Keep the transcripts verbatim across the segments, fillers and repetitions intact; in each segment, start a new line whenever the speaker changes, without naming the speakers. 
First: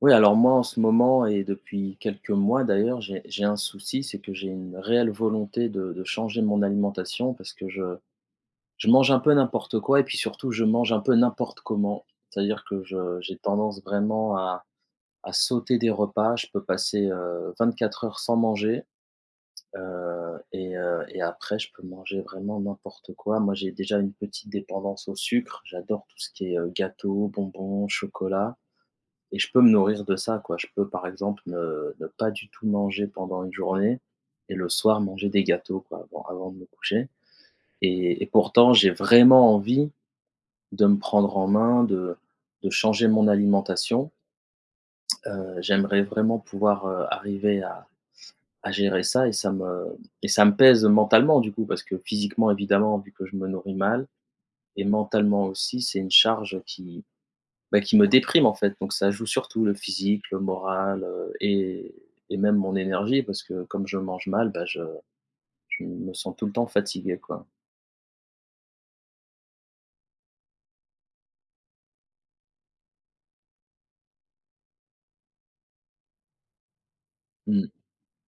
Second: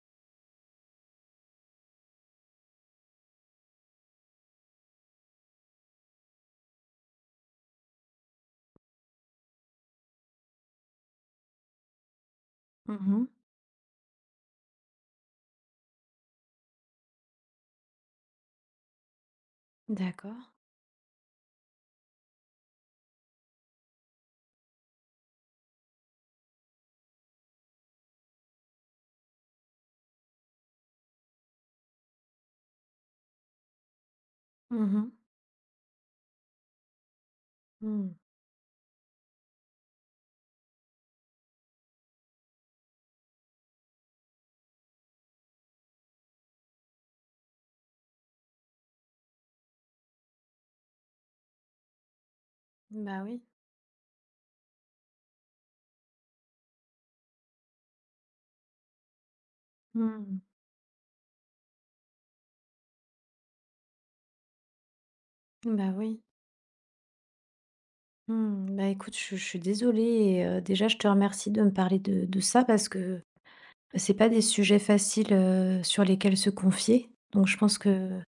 Oui, alors moi, en ce moment et depuis quelques mois d'ailleurs, j'ai j'ai un souci, c'est que j'ai une réelle volonté de de changer mon alimentation parce que je je mange un peu n'importe quoi et puis surtout, je mange un peu n'importe comment. C'est-à-dire que je
Mmh.
j'ai tendance vraiment à à sauter des repas. Je peux passer, heu, vingt-quatre heures sans manger, heu
D'accord.
et heu et après je peux manger vraiment n'importe quoi. Moi, j'ai déjà une petite dépendance au sucre. J'adore tout ce qui est, heu, gâteaux, bonbons, chocolat, et je peux me nourrir de ça, quoi. Je peux, par exemple, ne ne pas du tout manger pendant une journée et le
Mmh
soir
mh.
manger des gâteaux, quoi, avant avant de me coucher,
Mmh.
et et pourtant j'ai vraiment envie de me prendre en main, de de changer mon alimentation. Heu, j'aimerais vraiment pouvoir, heu, arriver à à gérer ça, et ça me et ça me pèse mentalement, du coup, parce que physiquement, évidemment, vu
Bah
que je
oui.
me nourris mal, et mentalement aussi, c'est une charge qui, bah, qui me déprime en fait. Donc ça joue surtout le physique,
Mmh.
le moral, heu et et même mon énergie, parce que comme je mange mal, bah, je je
Bah
me
oui.
sens tout le temps fatigué, quoi.
Mmh. Bah écoute, je je suis désolée et heu, déjà je te remercie de me parler de de ça parce que c'est pas des sujets faciles, heu, sur lesquels se confier. Donc je
Mmh.
pense que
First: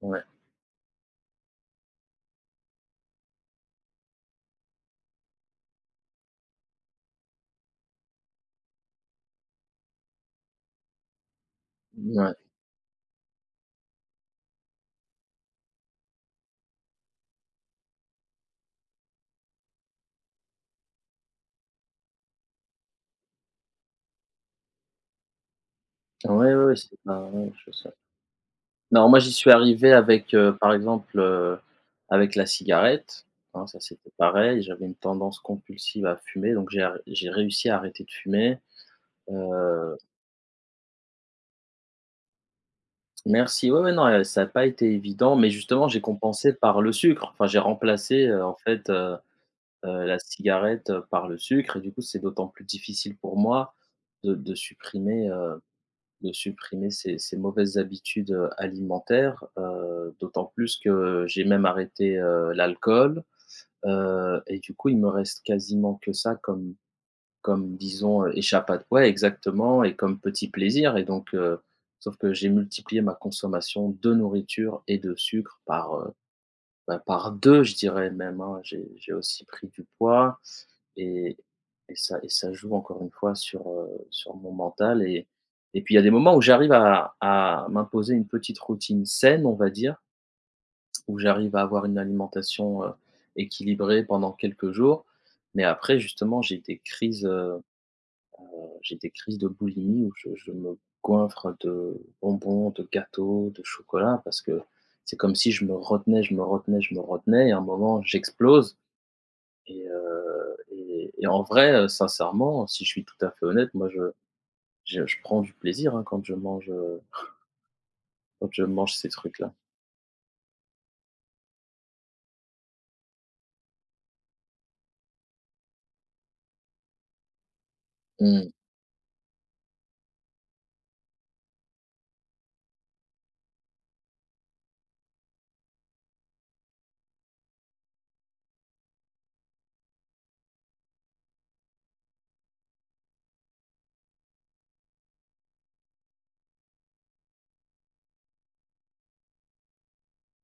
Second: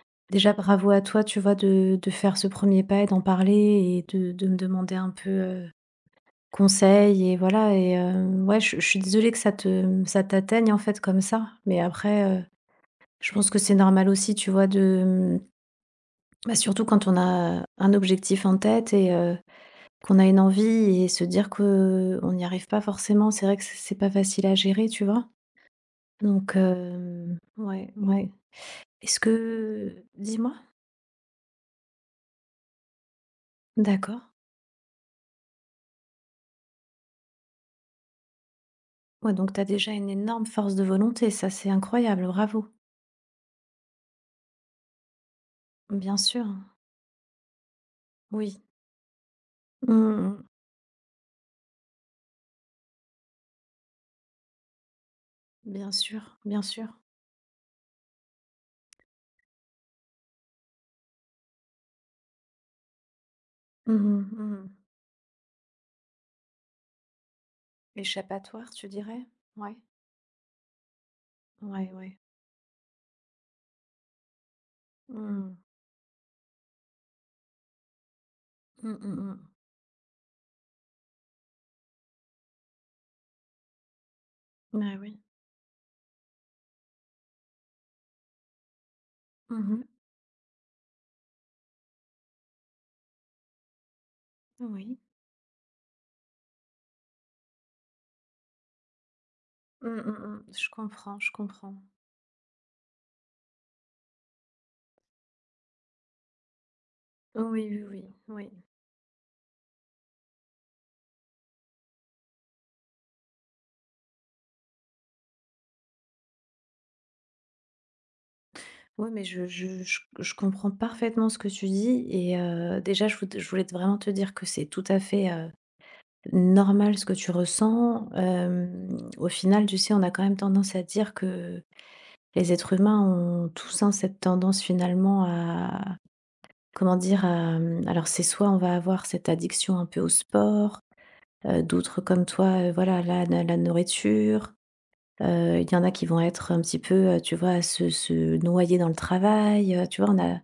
Ouais.
déjà bravo à toi, tu vois, de de faire ce premier pas et d'en parler et de de me demander un peu, heu, conseil et voilà et hem, ouais, je je suis désolée que ça te ça t'atteigne en fait comme ça. Mais après,
Ouais.
heu, je pense que c'est normal aussi, tu vois, de. Mmh. Bah, surtout quand on a un objectif en tête et heu, qu'on a une envie et se dire que on n'y arrive pas forcément, c'est vrai que c'est pas facile à gérer, tu vois?
Ouais, ouais,
Donc
ouais, c'est pas,
hem,
ouais, je sais.
ouais, ouais.
Non, moi
Est-ce
j'y suis arrivé
que
avec,
dis-moi?
heu, par exemple, heu, avec la cigarette, hein, ça c'était
D'accord.
pareil, j'avais une tendance compulsive à fumer, donc j'ai arr j'ai réussi à arrêter de fumer.
Ouais, donc tu as déjà
heu
une énorme force de volonté, ça, c'est incroyable, bravo.
Merci, ouais, ouais, non, heu, ça n'a pas été évident, mais justement j'ai
Bien sûr,
compensé par le sucre. Enfin j'ai remplacé, heu, en
oui.
fait, euh, heu, la
Mmh mh.
cigarette, heu, par le sucre, et du coup, c'est d'autant plus difficile pour moi de de supprimer, heu,
Bien
de
sûr, bien sûr.
supprimer ces ces mauvaises habitudes, heu, alimentaires, heu, d'autant plus que j'ai même arrêté, heu, l'alcool,
Mmh mh,
heu et
mmh.
du coup, il me reste quasiment que ça comme, comme disons, heu,
Échappatoire,
échappato,
tu
ouais,
dirais? Ouais.
exactement, et comme petit plaisir. Et donc, heu,
Ouais,
sauf
ouais.
que j'ai multiplié ma consommation de nourriture et de
Mmh mh.
sucre par, heu bah, par deux je dirais même, hein. J'ai
Mmh mh,
j'ai
mmh.
aussi pris du poids, et et ça et ça joue encore une fois sur, heu, sur mon
Bah,
mental,
oui.
et et puis il y a des moments où j'arrive à à m'imposer une petite routine saine, on va
Mmh
dire, où j'arrive à avoir une alimentation, heu, équilibrée pendant
mmh.
quelques
Oui.
jours. Mais après justement, j'ai des crises, j'ai des crises de
Mmh,
boulimie où
mmh,
je
mmh.
je
Je
me
comprends, je
goinfre
comprends.
de bonbons, de gâteaux, de chocolat, parce que c'est comme si je me retenais, je me retenais, je me retenais, et à un
Oui, oui,
moment
oui, oui.
j'explose. Et heu et et en vrai, heu, sincèrement, si je suis tout à fait honnête, moi je je je prends du plaisir, hein, quand je mange, heu, quand je mange ces
Oui, mais je
trucs-là.
je je je comprends parfaitement ce que tu dis et heu, déjà je vou je voulais te vraiment te dire que c'est tout à fait, heu, normal ce que tu ressens.
Mmh.
Hem, au final, tu sais, on a quand même tendance à dire que les êtres humains ont tous, hein, cette tendance finalement à comment dire? À, mmh, alors c'est soit on va avoir cette addiction un peu au sport, heu, d'autres comme toi, heu, voilà, la la la nourriture. Heu, il y en a qui vont être un petit peu, heu, tu vois, se se noyer dans le travail, heu, tu vois? On a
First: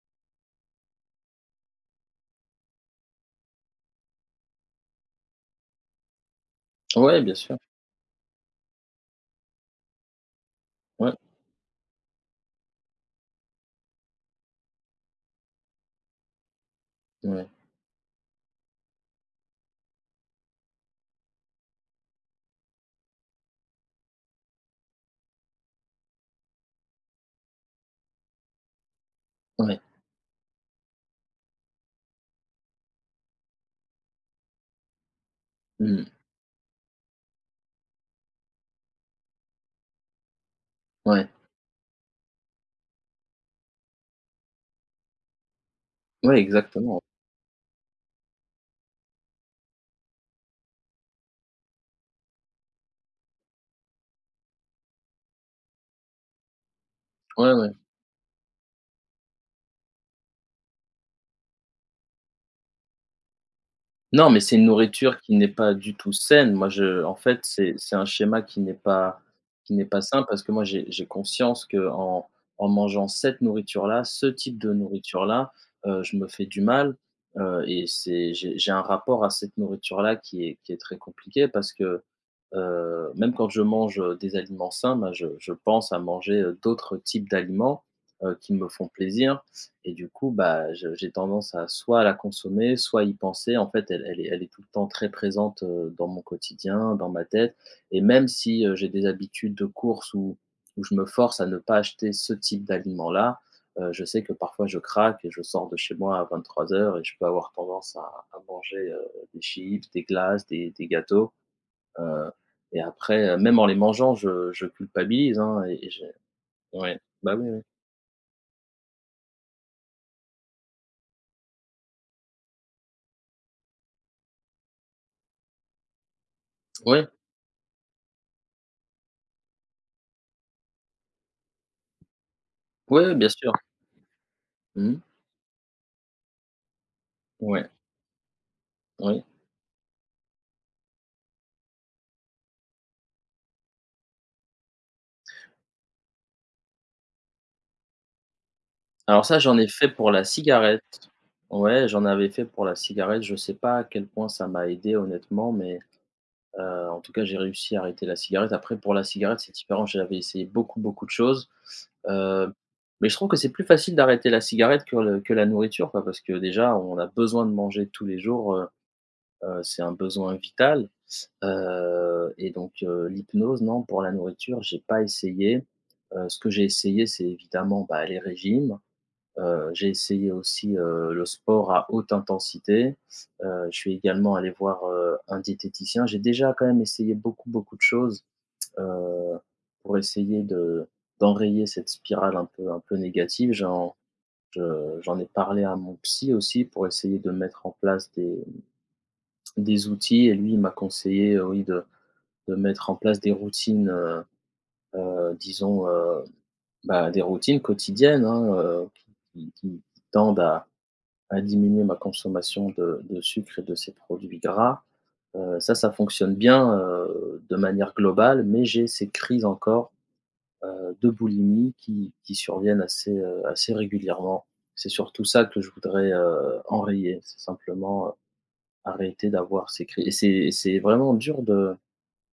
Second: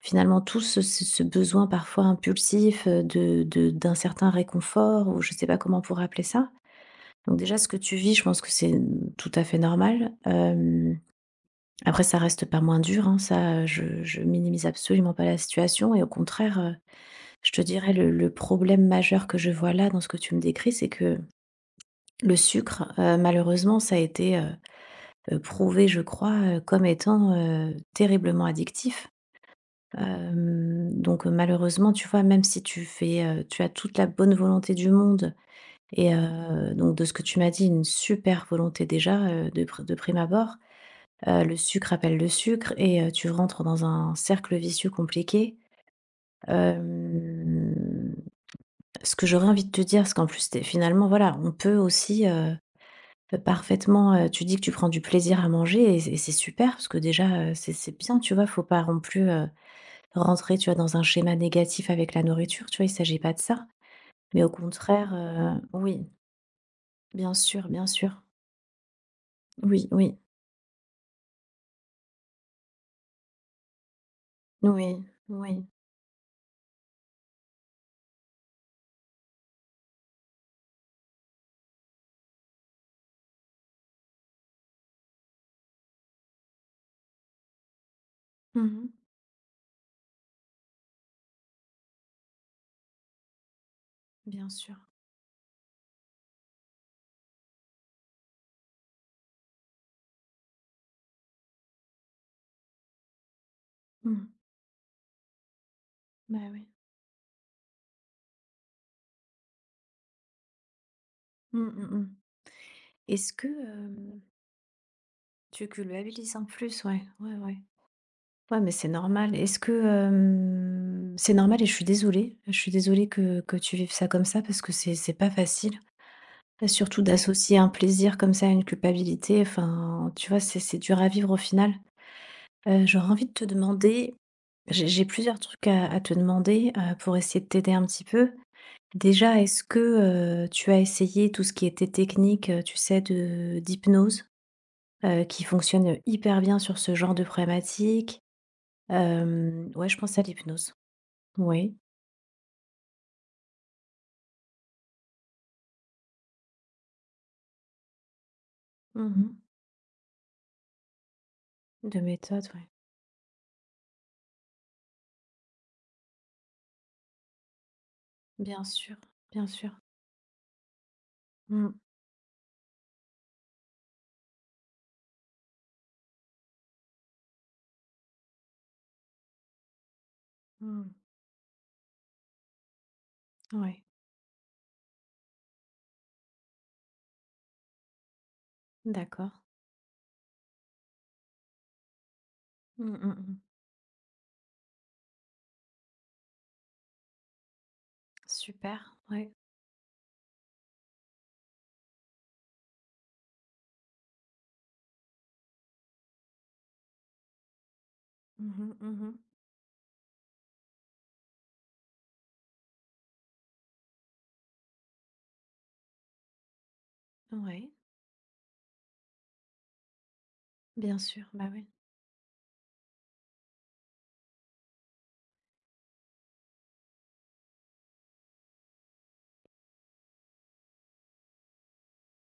finalement tous ce ce ce besoin parfois impulsif, heu, de de d'un certain réconfort ou je ne sais pas comment on pourrait appeler ça.
Ouais, bien
Donc déjà
sûr.
ce que tu vis, je pense que c'est, mmh, tout à fait normal. Hem,
Ouais,
après ça reste pas moins dur, hein, ça, je je minimise absolument pas la situation et au contraire, heu,
ouais,
je te dirais le le problème majeur que je vois là dans ce que tu me décris, c'est que le sucre, heu, malheureusement ça a été, euh, heu, prouvé, je crois, heu, comme étant, heu, terriblement addictif.
ouais.
Hem, donc heu, malheureusement, tu vois, même si tu fais, heu, tu as toute la bonne volonté du monde
Mmh.
et heu, donc de ce que tu m'as dit, une super volonté déjà, heu, de pr de prime abord.
Ouais.
Heu, le sucre appelle le sucre et heu, tu rentres dans un cercle vicieux compliqué.
Ouais, exactement.
Hem, Ce que j'aurais envie de te dire, c'est qu'en plus, tu finalement, voilà, on peut aussi. Heu, parfaitement, heu, tu dis que tu prends du plaisir à manger et c'est et c'est super parce que déjà,
Ouais,
heu,
ouais.
c'est c'est bien, tu vois? Faut pas non plus, heu, rentrer, tu vois, dans un schéma négatif avec la nourriture, tu vois? Il s'agit pas de ça,
Non, mais
mais au
c'est une
contraire,
nourriture qui n'est
heu
pas du
oui,
tout saine. Moi, je En
bien
fait,
sûr,
c'est
bien
c'est un
sûr.
schéma qui n'est pas qui n'est
Oui,
pas
oui,
sain, parce que moi, j'ai j'ai conscience que en en mangeant cette nourriture-là, ce type de
oui,
nourriture-là,
oui.
heu, je me fais du mal. Heu et c'est j'ai j'ai un rapport à cette nourriture-là qui est qui est très compliqué, parce que, Heu, même quand je mange des aliments sains, ben, je je pense à manger, heu, d'autres types d'aliments, heu, qui me
Mmh.
font plaisir. Et du coup, bah, je j'ai tendance à soit la consommer, soit y penser. En fait, elle elle est elle
Bien
est tout le
sûr.
temps très présente, heu, dans mon quotidien, dans ma tête. Et même si, heu, j'ai des habitudes de course où où je me force à ne pas acheter ce type d'aliments-là, heu, je sais
Mmh.
que parfois je craque et je sors de chez moi à
Bah, oui.
vingt-trois heures, et je peux avoir tendance à à manger, heu, des chips, des glaces, des des gâteaux.
Mmh, mmh mh.
Heu et après,
Est-ce
euh,
que,
même en les mangeant,
hem,
je je culpabilise, hein,
tu
et et j'ai
culpabilises en plus?
ouais,
Ouais, ouais,
bah, oui,
ouais.
oui.
Ouais, mais c'est normal. Est-ce que, hem, c'est normal et je suis désolée. Je suis désolée que que tu vives ça comme ça parce que c'est c'est pas facile. Et Surtout Ouais.
Ouais,
d'associer un plaisir comme ça à une culpabilité, enfin, tu vois, c'est c'est dur à vivre au final. Heu, j'aurais
ouais,
envie
bien
de te
sûr.
demander. j'ai
Mmh mh.
j'ai plusieurs trucs à à te demander, heu, pour essayer de
Ouais,
t'aider un petit peu.
oui.
Déjà, est-ce que, heu, tu as essayé tout ce qui était technique, heu, tu sais, de d'hypnose, heu, qui fonctionne hyper bien sur ce genre de problématique?
Alors ça, j'en ai
Hem, ouais,
fait
je
pour
pense à
la
l'hypnose.
cigarette.
Oui.
Ouais, j'en avais fait pour la cigarette. Je sais pas à quel point ça m'a aidé honnêtement, mais heu, en tout cas, j'ai réussi à arrêter la cigarette. Après pour la
Mmh.
cigarette, c'est différent. J'avais essayé beaucoup, beaucoup de choses,
De méthode,
heu,
ouais.
mais je trouve que c'est plus facile d'arrêter la cigarette que le que la nourriture, quoi, parce que déjà, on a besoin de manger tous les jours.
Bien
Heu
sûr, bien
heu,
sûr.
c'est un besoin vital.
Mmh.
Heu et donc, heu, l'hypnose, non, pour la nourriture, j'ai pas essayé. Heu, ce que j'ai essayé, c'est évidemment, bah, les régimes. Heu, j'ai essayé aussi,
Mmh.
heu, le sport à haute intensité. Heu, je
Ouais.
suis également allé voir, heu, un diététicien. J'ai déjà quand même essayé beaucoup, beaucoup de choses,
D'accord.
heu, pour essayer de d'enrayer cette spirale un peu un peu
Mmh, mmh mh.
négative. J'en je j'en ai parlé à mon psy aussi pour essayer de mettre en place des
Super, ouais.
des outils, et lui, il m'a conseillé, heu, oui, de de mettre en place des routines, heu heu, disons, heu, bah, des routines quotidiennes, hein,
Mmh mh,
heu,
mmh.
qui qui qui tendent à à diminuer ma consommation de de sucre et de ces produits gras. Heu, ça, ça fonctionne bien, heu, de
Ouais,
manière globale, mais j'ai ces crises encore, heu,
bien
de
sûr, bah, oui.
boulimie qui qui surviennent assez, heu, assez régulièrement. C'est surtout ça que je voudrais, heu, enrayer. C'est simplement, heu, arrêter d'avoir ces crises. Et c'est et c'est vraiment dur de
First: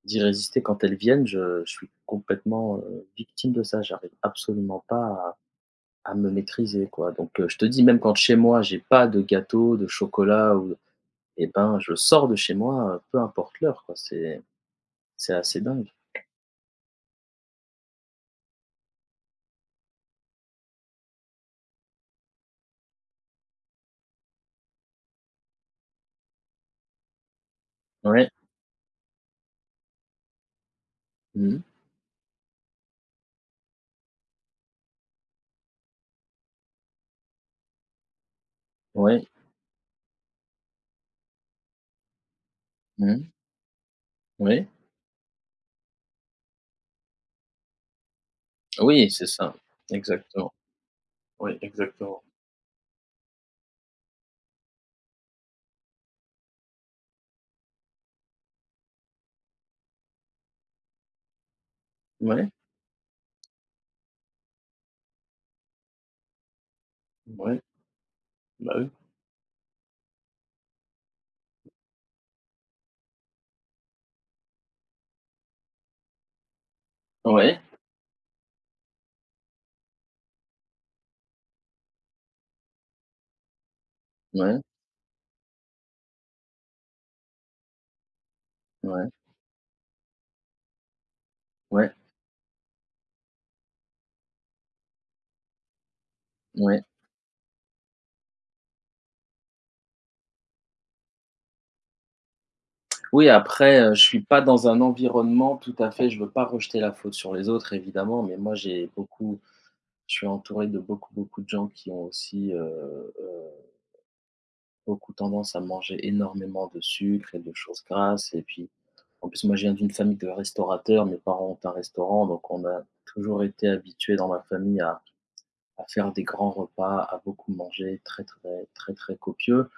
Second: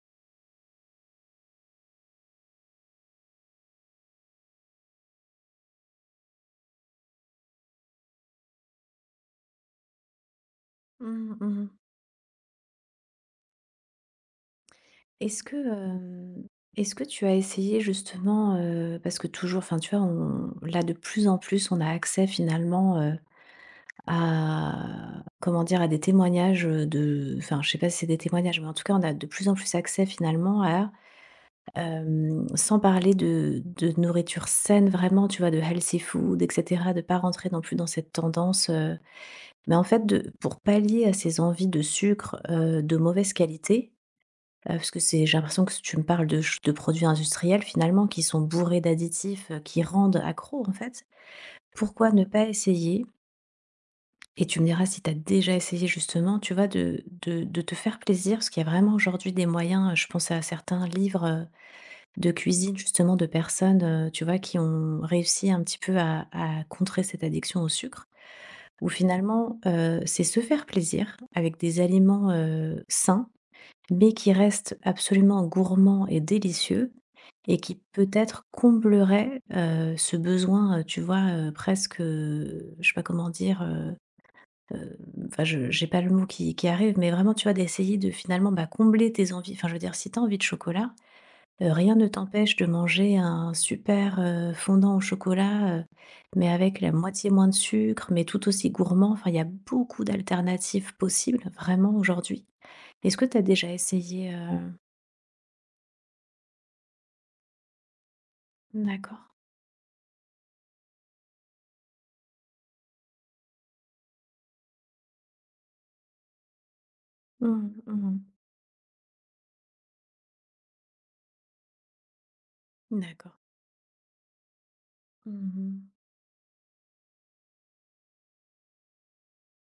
D'y résister quand elles viennent. Je je suis complètement, heu, victime de ça. J'arrive absolument pas à à me maîtriser, quoi. Donc, heu, je te dis, même quand chez moi, j'ai pas de gâteau, de chocolat ou,
Mmh mh,
et
mmh.
ben, je sors de chez moi, heu, peu importe l'heure, quoi. C'est c'est
Est-ce que,
assez dingue.
hem, Est-ce que tu as essayé justement, heu, parce que toujours enfin, tu vois, on là, de plus en plus, on a accès finalement, heu, à comment dire? À des témoignages, de enfin, je sais pas si c'est des
Ouais.
témoignages, mais en tout cas, on a de plus en plus accès finalement à.
Mmh mh.
Hem, sans parler de de nourriture saine vraiment, tu vois? De healthy food et cetera, de pas rentrer non plus dans cette tendance, heu,
Ouais.
mais en fait de pour pallier à ces envies de sucre, heu, de
Mmh mh.
mauvaise qualité,
Oui.
heu, parce que c'est j'ai l'impression que tu me parles de ch de produits industriels finalement qui sont bourrés
Oui, c'est
d'additifs,
ça.
heu, qui rendent
Exactement.
accro en fait.
Oui,
Pourquoi
exactement.
ne pas essayer et tu me diras si tu as déjà essayé justement, tu vois? De de de te faire plaisir, parce qu'il y a vraiment aujourd'hui des moyens, heu, je pense à certains livres, de
Ouais,
cuisine justement de personnes, heu, tu vois, qui ont réussi un petit peu à à contrer cette
ouais,
addiction au sucre,
bah,
où
oui.
finalement, heu, c'est se faire plaisir avec des aliments, heu, sains, mais qui restent absolument gourmands et délicieux et
Ouais.
qui peut-être comblerait heu, ce besoin, heu, tu vois, heu, presque, heu, je sais pas comment dire, heu,
Ouais,
heu, enfin je j'ai pas le mot qui qui arrive, mais vraiment, tu vois, d'essayer de finalement, bah,
ouais,
combler tes envies. Enfin, je veux dire, si tu as envie de chocolat, Heu,
ouais,
rien ne t'empêche de manger un super, heu, fondant au chocolat, heu, mais avec
ouais.
la moitié moins de sucre, mais tout aussi gourmand. Enfin, il y a beaucoup d'alternatives possibles, vraiment, aujourd'hui. Est-ce que
Oui,
tu as déjà
après, heu, je suis
essayé,
pas dans
heu?
un environnement tout à fait, je veux pas rejeter la faute sur les autres évidemment, mais moi j'ai
D'accord.
beaucoup, je suis entouré de beaucoup, beaucoup de gens qui ont aussi, heu heu, beaucoup tendance à manger énormément de sucre et
Mmh
de
mh.
choses
Mmh.
grasses, et puis, en plus moi je viens d'une famille de restaurateurs, mes parents ont un restaurant, donc on a
D'accord.
toujours été habitués dans ma famille à
Mmh
à
mmh.
faire des grands repas, à beaucoup manger, très, très, très, très copieux.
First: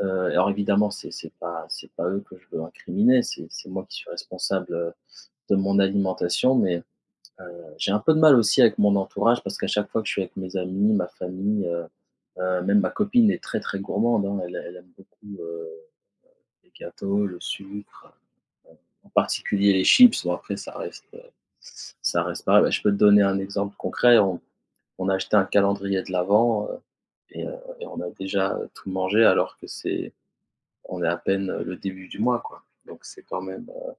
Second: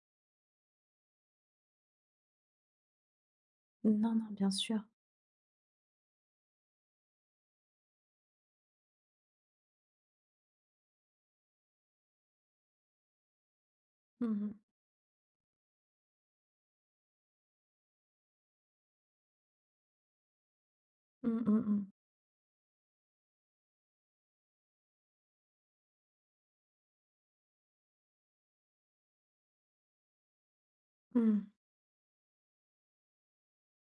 Heu, alors évidemment c'est c'est pas c'est pas eux que je veux incriminer, c'est c'est moi qui suis
Non, non, bien
responsable,
sûr.
euh, de mon alimentation. Mais heu, j'ai un peu de mal aussi avec mon entourage, parce qu'à chaque fois que je suis avec mes amis, ma famille, heu heu, même ma copine est très, très gourmande,
Mmh
hein. Elle
mh.
elle aime beaucoup, heu, les gâteaux, le sucre, en particulier les chips. Bon après ça reste, heu,
Mmh, mmh mh.
ça reste pareil. Bah, je peux te donner un exemple concret. On on a acheté un calendrier de l'avent, heu et heu et on a déjà tout mangé, alors que c'est on est à
Mmh.
peine, heu, le début du mois, quoi. Donc c'est quand même, heu,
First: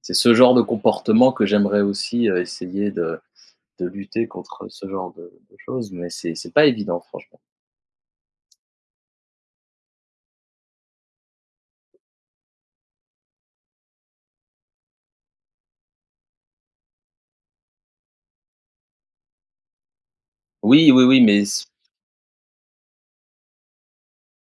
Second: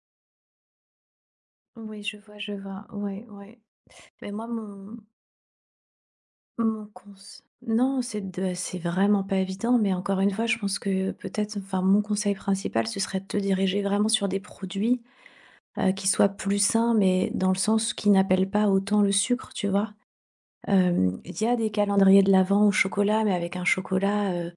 c'est ce genre de comportement que j'aimerais
Oui, je
aussi,
vois,
heu,
je vois.
essayer de
Ouais, ouais.
de lutter
Mais moi,
contre ce
mon
genre de de choses, mais c'est c'est pas
Mon
évident franchement.
conse non, c'est de euh, c'est vraiment pas évident, mais encore une fois, je pense que peut-être, enfin, mon conseil principal, ce serait de te diriger vraiment sur des produits, heu, qui soient plus sains, mais dans le sens qui n'appellent pas autant le sucre, tu vois?
Oui, oui,
Hem,
oui,
il
mais
y a
c
des calendriers de l'avent au chocolat, mais avec un chocolat, heu,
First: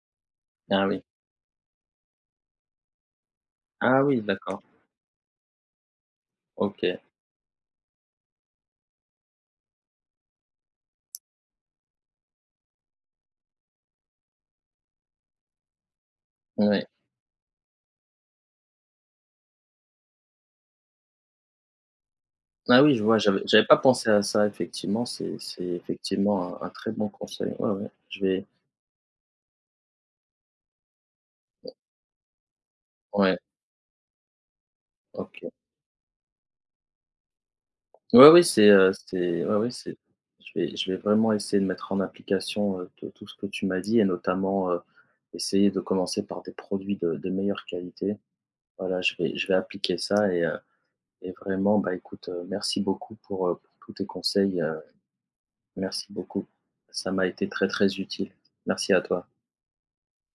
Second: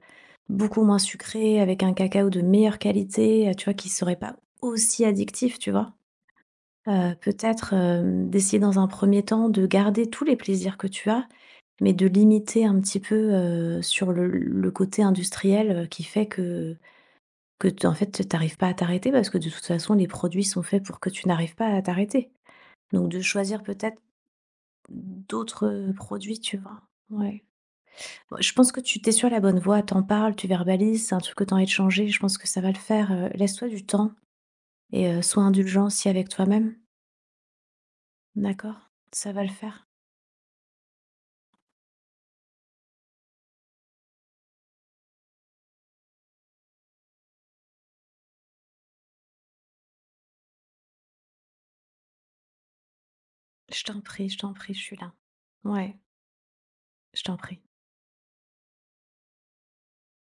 beaucoup
ah
moins
oui.
sucré, avec un cacao de meilleure qualité, heu, tu vois? Qui
Ah
serait
oui,
pas
d'accord.
aussi addictif, tu vois?
OK.
Heu, peut-être, hem, d'essayer dans un premier temps de garder tous les plaisirs que tu as, mais de limiter un petit peu, heu, sur le le côté industriel, heu, qui fait que
Ouais.
que t en fait, tu n'arrives pas à t'arrêter parce que de toute façon les produits sont faits pour que tu n'arrives pas à t'arrêter.
Ah oui, je
Donc
vois,
de
j'avais
choisir
j'avais pas
peut-être
pensé à ça effectivement, c'est c'est
d'autres, heu, produits, tu
effectivement un un
vois?
très bon
Ouais.
conseil. Ouais, ouais, je
Bah,
vais
je pense que tu tu es sur la bonne voie, t'en parles, tu verbalises, c'est un truc que t'as envie de changer, je pense que ça va le faire, heu,
ouais,
laisse-toi du temps et heu, sois
OK.
indulgent aussi avec toi-même,
Ouais, oui, c'est,
d'accord?
heu,
Ça va
c'est
le
ouais, oui,
faire.
c'est, je vais je vais vraiment essayer de mettre en application, heu, tout tout ce que tu m'as dit, et notamment, heu, essayer de commencer par des produits de de meilleure qualité. Voilà, je vais je vais appliquer ça. et euh, Et vraiment, bah, écoute, heu, merci beaucoup pour, heu, pour
Je
tous
t'en
tes
prie, je t'en
conseils.
prie, je
Heu,
suis là. Ouais,
merci beaucoup. Ça
je
m'a
t'en
été
prie.
très, très utile. Merci à toi.